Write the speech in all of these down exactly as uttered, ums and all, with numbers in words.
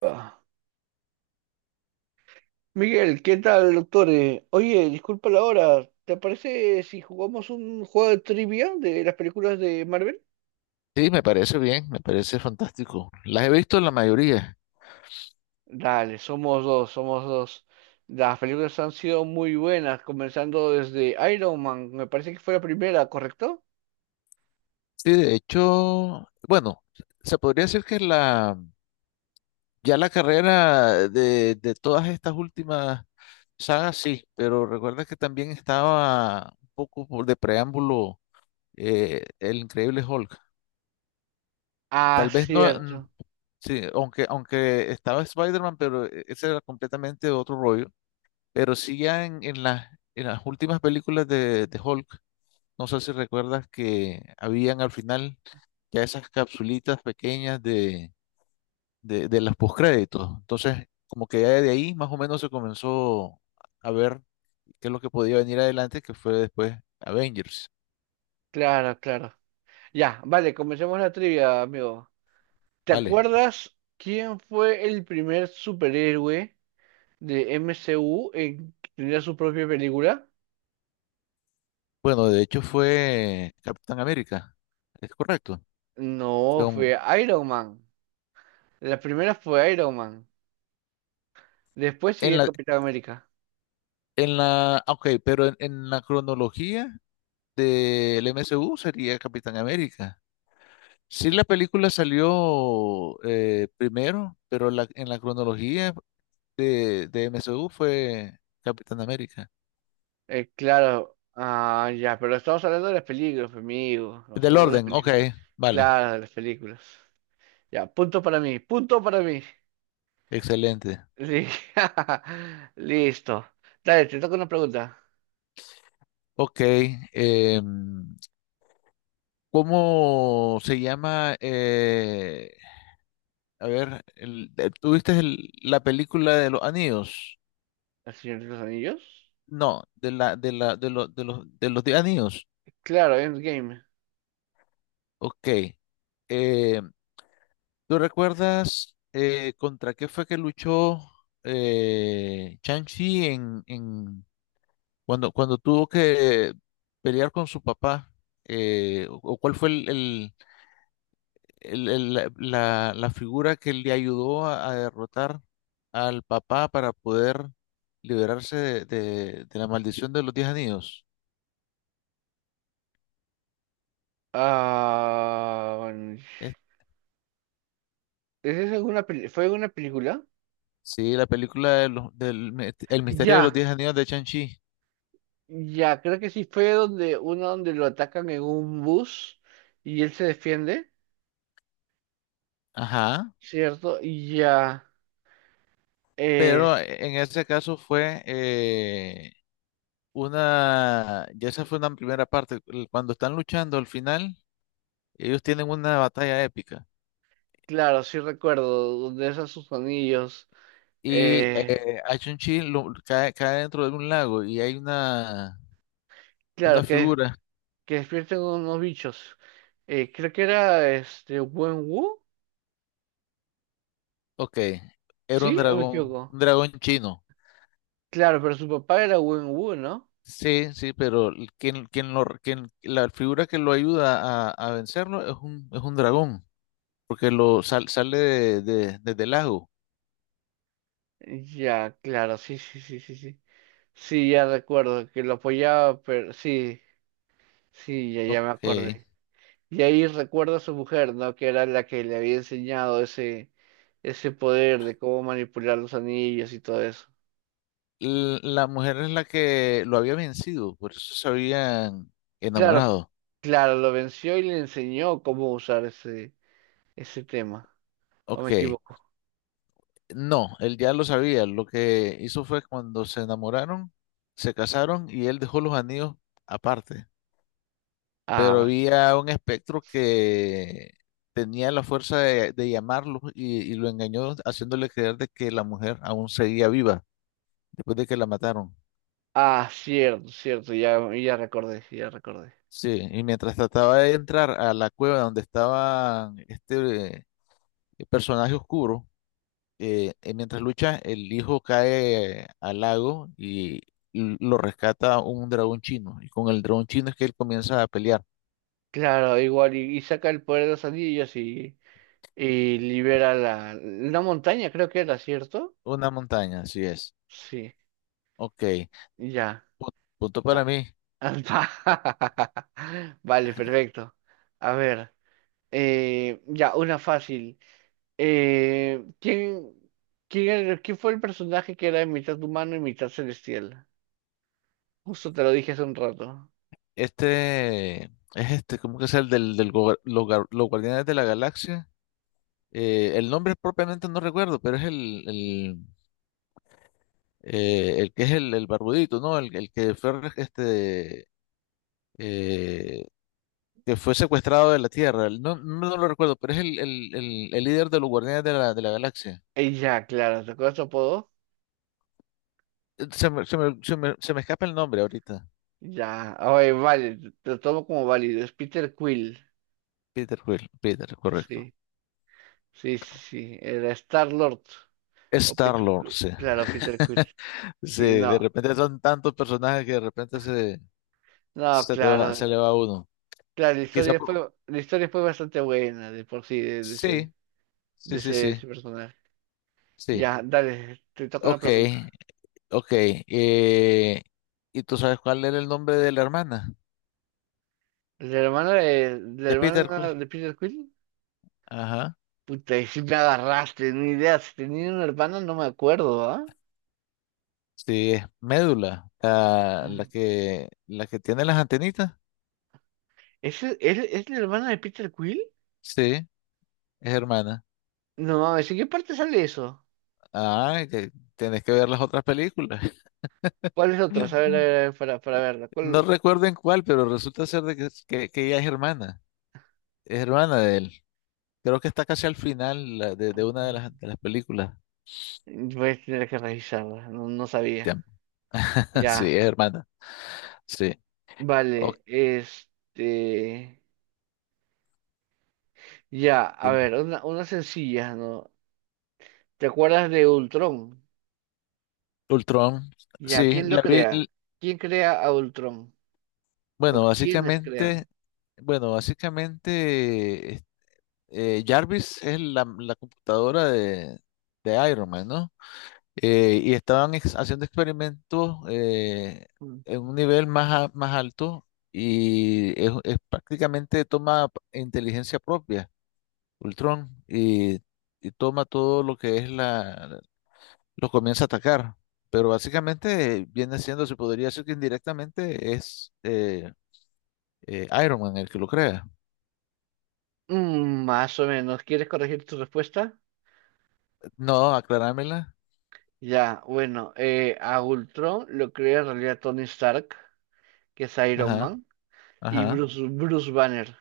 Ah, Miguel, ¿qué tal, doctor? Eh, Oye, disculpa la hora. ¿Te parece si jugamos un juego de trivia de las películas de Marvel? Sí, me parece bien, me parece fantástico. Las he visto la mayoría. Dale, somos dos, somos dos. Las películas han sido muy buenas, comenzando desde Iron Man. Me parece que fue la primera, ¿correcto? Sí, de hecho, bueno, se podría decir que la, ya la carrera de, de todas estas últimas sagas, sí, pero recuerda que también estaba un poco por de preámbulo eh, el Increíble Hulk. Ah, Tal vez no, cierto. mm, sí, aunque, aunque estaba Spider-Man, pero eh, ese era completamente otro rollo. Pero sí ya en, en las, en las últimas películas de, de Hulk. No sé si recuerdas que habían al final ya esas capsulitas pequeñas de, de, de los postcréditos. Entonces, como que ya de ahí más o menos se comenzó a ver qué es lo que podía venir adelante, que fue después Avengers. Claro, claro. Ya, vale, comencemos la trivia, amigo. ¿Te Vale. acuerdas quién fue el primer superhéroe de M C U en tener su propia película? Bueno, de hecho fue Capitán América. Es correcto. Fue No, un- fue Iron Man. La primera fue Iron Man. Después en sigue la, Capitán América. en la, ah, ok, pero en, en la cronología del M C U sería Capitán América. Sí, la película salió eh, primero, pero la- en la cronología de, de M C U fue Capitán América. Eh, claro. Ah, ya, pero estamos hablando de las películas, pues, amigo. Estamos Del hablando de las orden, ok, películas. vale, Claro, de las películas. Ya, punto para mí, punto para mí. excelente. Li- Listo. Dale, te toca una pregunta. Ok, em, ¿cómo se llama? eh, a ver, el- eh, ¿tuviste el- la película de los anillos? ¿El Señor de los Anillos? No, de la, de la, de los, de los, de los de anillos. Claro, Endgame. Ok. Em, ¿tú recuerdas eh, contra qué fue que luchó eh, Shang-Chi en, en- cuando, cuando tuvo que pelear con su papá? Eh, o, o cuál fue el, el- el- el- la, la- la figura que le ayudó a, a derrotar al papá para poder liberarse de, de- de la maldición de los Diez Anillos? Ah, bueno, Es- ¿es esa alguna peli- ¿Fue una película? sí, la película de los- del, mi- El misterio de los Ya. Diez Anillos de Shang-Chi. Ya, creo que sí fue donde uno donde lo atacan en un bus y él se defiende, Ajá. ¿cierto? Y ya, Pero es en ese caso fue eh, una, ya esa fue una primera parte. el- Cuando están luchando al final, ellos tienen una batalla épica. claro, sí recuerdo, donde es sus anillos, Y eh, eh, a Chun-Chi lo- cae, cae dentro de un lago y hay una, una claro, que, figura. que despierten unos bichos. Eh, creo que era este Wenwu, Ok, era un ¿sí? ¿O me dragón, equivoco? un dragón chino. Claro, pero su papá era Wenwu, ¿no? Sí, sí, pero el- quien, quien lo, quien, la figura que lo ayuda a, a vencerlo es un, es un dragón, porque lo sal- sale de, de- desde el lago. Ya, claro, sí, sí, sí, sí, sí. Sí, ya recuerdo que lo apoyaba, pero sí, sí, ya, ya me Ok. acordé. Y ahí recuerda a su mujer, ¿no? Que era la que le había enseñado ese, ese poder de cómo manipular los anillos y todo eso. L- la mujer es la que lo había vencido, por eso se habían Claro, p- enamorado. claro, lo venció y le enseñó cómo usar ese, ese tema. ¿O me Ok, equivoco? no, él ya lo sabía, lo que hizo fue cuando se enamoraron, se casaron y él dejó los anillos aparte, Ah, pero vale. había un espectro que tenía la fuerza de, de llamarlo y, y lo engañó haciéndole creer de que la mujer aún seguía viva después de que la mataron. Ah, cierto, cierto, ya, ya recordé, ya recordé. Sí, y mientras trataba de entrar a la cueva donde estaba este eh, personaje oscuro, eh, eh, mientras lucha, el hijo cae al lago y l- lo rescata un dragón chino. Y con el dragón chino es que él comienza a pelear. Claro, igual, y, y saca el poder de los anillos y, y libera la, la montaña, creo que era, ¿cierto? Una montaña, así es. Sí, Ok. ya. Pu- Punto para mí. Ah, vale, perfecto. A ver, eh, ya, una fácil. Eh, ¿quién, quién, era- ¿quién fue el personaje que era mitad humano y mitad celestial? Justo te lo dije hace un rato. Este es este, ¿cómo que es el del, del gober- los, gar- los Guardianes de la Galaxia? Eh, el nombre propiamente no recuerdo, pero es el, el, eh, el que es el, el barbudito, ¿no? El, el que fue este, eh, que fue secuestrado de la Tierra. No, no, no lo recuerdo, pero es el, el, el, el líder de los Guardianes de la, de la Galaxia. Eh, ya, claro, ¿te acuerdas su apodo? Eh, Se me, se me, se me, se me escapa el nombre ahorita. Ya, oye, vale, te te lo tomo como válido. Es Peter Quill. Peter Quill, Peter, correcto. Sí, sí, sí, sí. Era Star-Lord. O Peter Star-Lord, Quill. sí. Claro, Peter Quill. Sí, Sí, de no. repente son tantos personajes que de repente se, No, se te va, se claro. le va uno. Claro, la Quizá historia por- fue, la historia fue bastante buena de por sí, de, de ese, Sí, de sí, ese, sí, de sí, ese personaje. sí. Ya, dale, te toca una Ok, pregunta. ok. Eh, ¿y tú sabes cuál era el nombre de la hermana? ¿La hermana de, ¿la De Peter hermana Quill. de Peter Quill? Ajá. Puta, y si me agarraste, ni idea. Si tenía una hermana, no me acuerdo, ¿ah? Sí, es médula, la, la Mm. que, la que tiene las antenitas. ¿Es, es, es la hermana de Peter Quill? Sí, es hermana. No mames, ¿en qué parte sale eso? Ah, que tenés que ver las otras películas. ¿Cuál es otra? A ver, a ver, a ver, para, para verla. No ¿Cuál? recuerdo en cuál, pero resulta ser de que, es- que, que ella es hermana. Es hermana de él. Creo que está casi al final la- de, de una de las, de las películas. Voy a tener que revisarla, no, no sabía. Tiam. Sí, Ya, es hermana. Sí. Ok, vale, este. Ya, a dime. ver, una, una sencilla, ¿no? ¿Te acuerdas de Ultron? Ultron. Ya, Sí, ¿quién lo la vi. crea? l- ¿Quién crea a Ultron? ¿O Bueno, quiénes básicamente, crean? bueno, básicamente, eh, Jarvis es la, la computadora de, de Iron Man, ¿no? Eh, y estaban ex- haciendo experimentos eh, Mm, en un nivel más, a- más alto y es, es prácticamente toma inteligencia propia, Ultron, y, y toma todo lo que es la, lo comienza a atacar. Pero básicamente viene siendo, se podría decir que indirectamente es eh, eh, Iron Man el que lo crea. mm, más o menos. ¿Quieres corregir tu respuesta? No, aclarámela. Ya, bueno, eh, a Ultron lo crea en realidad Tony Stark, que es Iron Ajá, Man, y ajá. Bruce, Bruce Banner.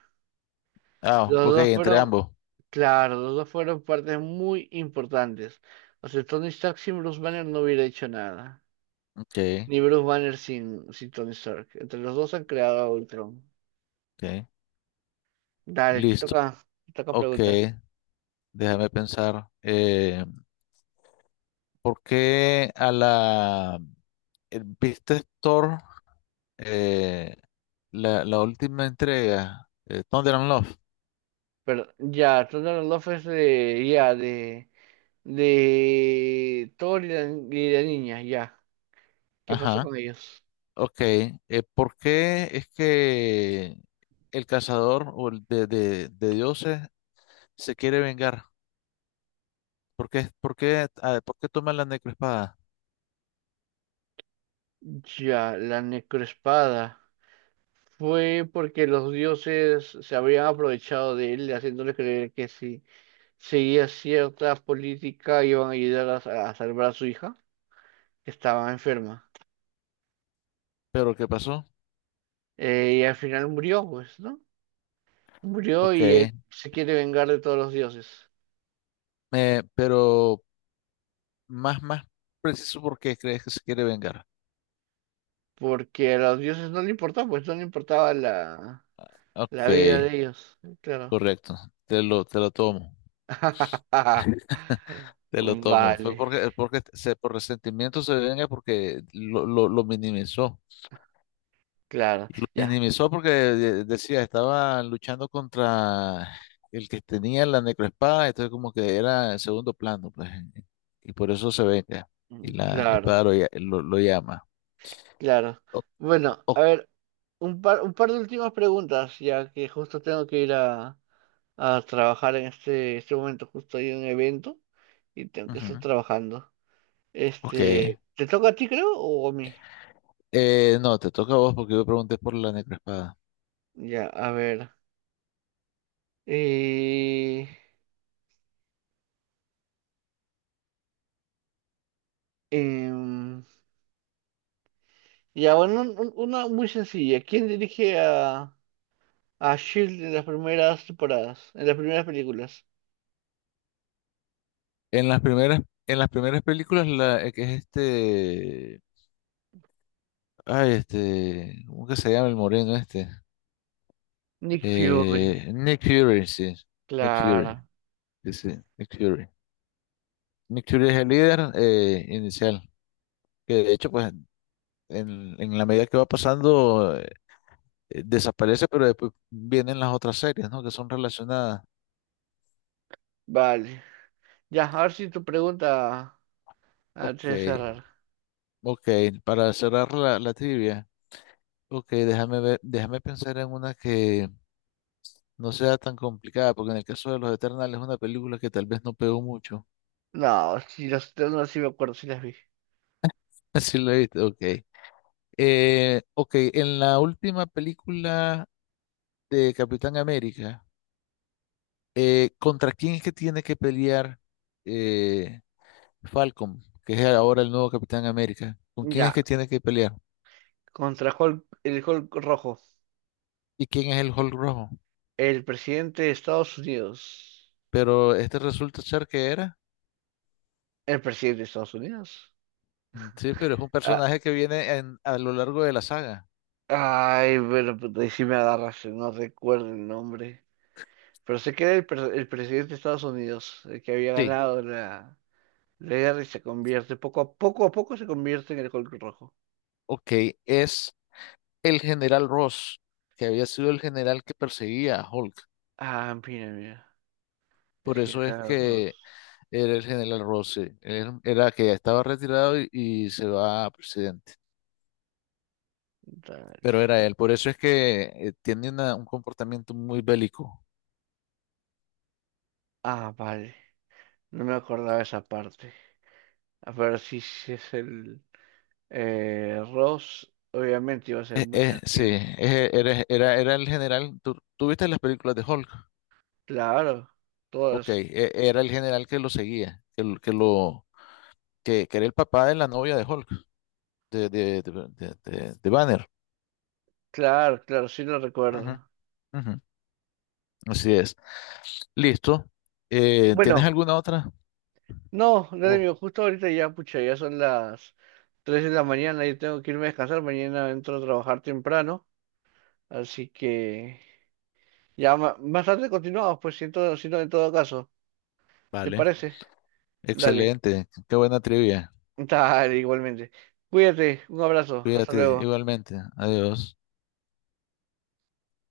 Ah, Los ok, dos entre fueron, ambos. claro, los dos fueron partes muy importantes. O sea, Tony Stark sin Bruce Banner no hubiera hecho nada. Ok, Ni Bruce Banner sin, sin Tony Stark. Entre los dos han creado a Ultron. ok. Dale, te Listo. toca, te toca Ok, pregunta. déjame pensar. Eh, ¿por qué a la... eh, ¿viste Thor? Eh, la, la última entrega, eh, Thunder and Love. Pero ya, Thunder Love es de, ya, de, de Thor y la, y la niña, ya. ¿Qué pasó Ajá. con ellos? Ok. Eh, ¿por qué es que el cazador o el de, de, de dioses se quiere vengar? ¿Por qué, por qué, ah, ¿por qué toma la necroespada? Ya, la necroespada. Fue porque los dioses se habían aprovechado de él, haciéndole creer que si seguía cierta política iban a ayudar a, a salvar a su hija, que estaba enferma. ¿Pero qué pasó? Eh, y al final murió, pues, ¿no? Murió Ok. y él se quiere vengar de todos los dioses, Eh, pero... más, más preciso porque crees que se quiere vengar. porque a los dioses no le importaba, pues no le importaba la, Ok, la vida de ellos, claro. correcto. Te lo, te lo tomo. Te lo tomo. Fue Vale, porque, porque se, por resentimiento se venga porque lo, lo, lo minimizó. claro, ya, Minimizó porque de- decía, estaba luchando contra el que tenía la necroespada, entonces como que era en segundo plano, pues. Y por eso se venga. mm, Y la, la claro, espada lo, lla- lo, lo llama. claro. O- Bueno, a o- ver, un par, un par de últimas preguntas, ya que justo tengo que ir a, a trabajar en este, este momento, justo hay un evento y tengo que estar Ujú. trabajando. Ok. Este, ¿te toca a ti, creo, o a mí? Eh, no, te toca a vos porque yo pregunté por la necroespada. Ya, a ver. Eh, Em, ya, bueno, un- un- una muy sencilla. ¿Quién dirige a, a Shield en las primeras temporadas, en las primeras películas? En las primeras, en las primeras películas, la, eh, que es este, ay, este, ¿cómo que se llama el moreno este? Nick Fury, Eh, Nick Fury, sí, Nick Fury, claro. sí, sí, Nick Fury. Nick Fury es el líder eh, inicial, que de hecho, pues, en, en la medida que va pasando, eh, desaparece, pero después vienen las otras series, ¿no? Que son relacionadas. Vale. Ya, a ver si tu pregunta antes Ok, de cerrar. ok, para cerrar la, la trivia, ok, déjame ver, déjame pensar en una que... no sea tan complicada, porque en el caso de Los Eternals es una película que tal vez no pegó mucho. No, si las no, sí me acuerdo, sí las vi. Así lo viste, ok. Eh, ok, en la última película de Capitán América, eh, ¿contra quién es que tiene que pelear eh, Falcon, que es ahora el nuevo Capitán América? ¿Con quién es Ya, que tiene que pelear? contra Hulk, el Hulk rojo. ¿Y quién es el Hulk rojo? El presidente de Estados Unidos. Pero este resulta ser que era. El presidente de Estados Unidos. Mm, sí, pero es un Ah, personaje que viene en- a lo largo de la saga. ay, bueno, puta, ahí sí me agarras, no recuerdo el nombre. Pero se queda el, pre- el presidente de Estados Unidos, el que había Sí, ganado la, la guerra y se convierte, poco a poco a poco se convierte en el Hulk rojo. ok, es... el general Ross, que había sido el general que perseguía a Hulk. Ah, mira, mira. Es Por que eso es era Ross. que era el general Ross, sí. Él era que ya estaba retirado y, y se va a presidente. Dale. Pero era él, por eso es que eh, tiene una- un comportamiento muy bélico. Ah, vale. No me acordaba esa parte. A ver si, si es el eh, Ross, obviamente iba a ser Eh, muy eh, sí, sangriento. eh, era, era, era el general. ¿Tú, tú viste las películas de Hulk? Claro, Ok, todas. eh, era el general que lo seguía, que, lo, que, lo- que- que era el papá de la novia de Hulk, de, de, de, de- de- de Banner. Claro, claro, sí lo Ujú, recuerdo. ujú. Así es. Listo. Eh, ¿tienes Bueno. alguna otra? No, no, Oh, amigo, justo ahorita ya, pucha, ya son las tres de la mañana y tengo que irme a descansar. Mañana entro a trabajar temprano, así que ya ma- más tarde continuamos, pues siento, si no en todo caso. ¿Te vale. parece? Dale, Excelente. Qué buena trivia. dale, igualmente. Cuídate, un abrazo, hasta Cuídate luego. igualmente. Adiós.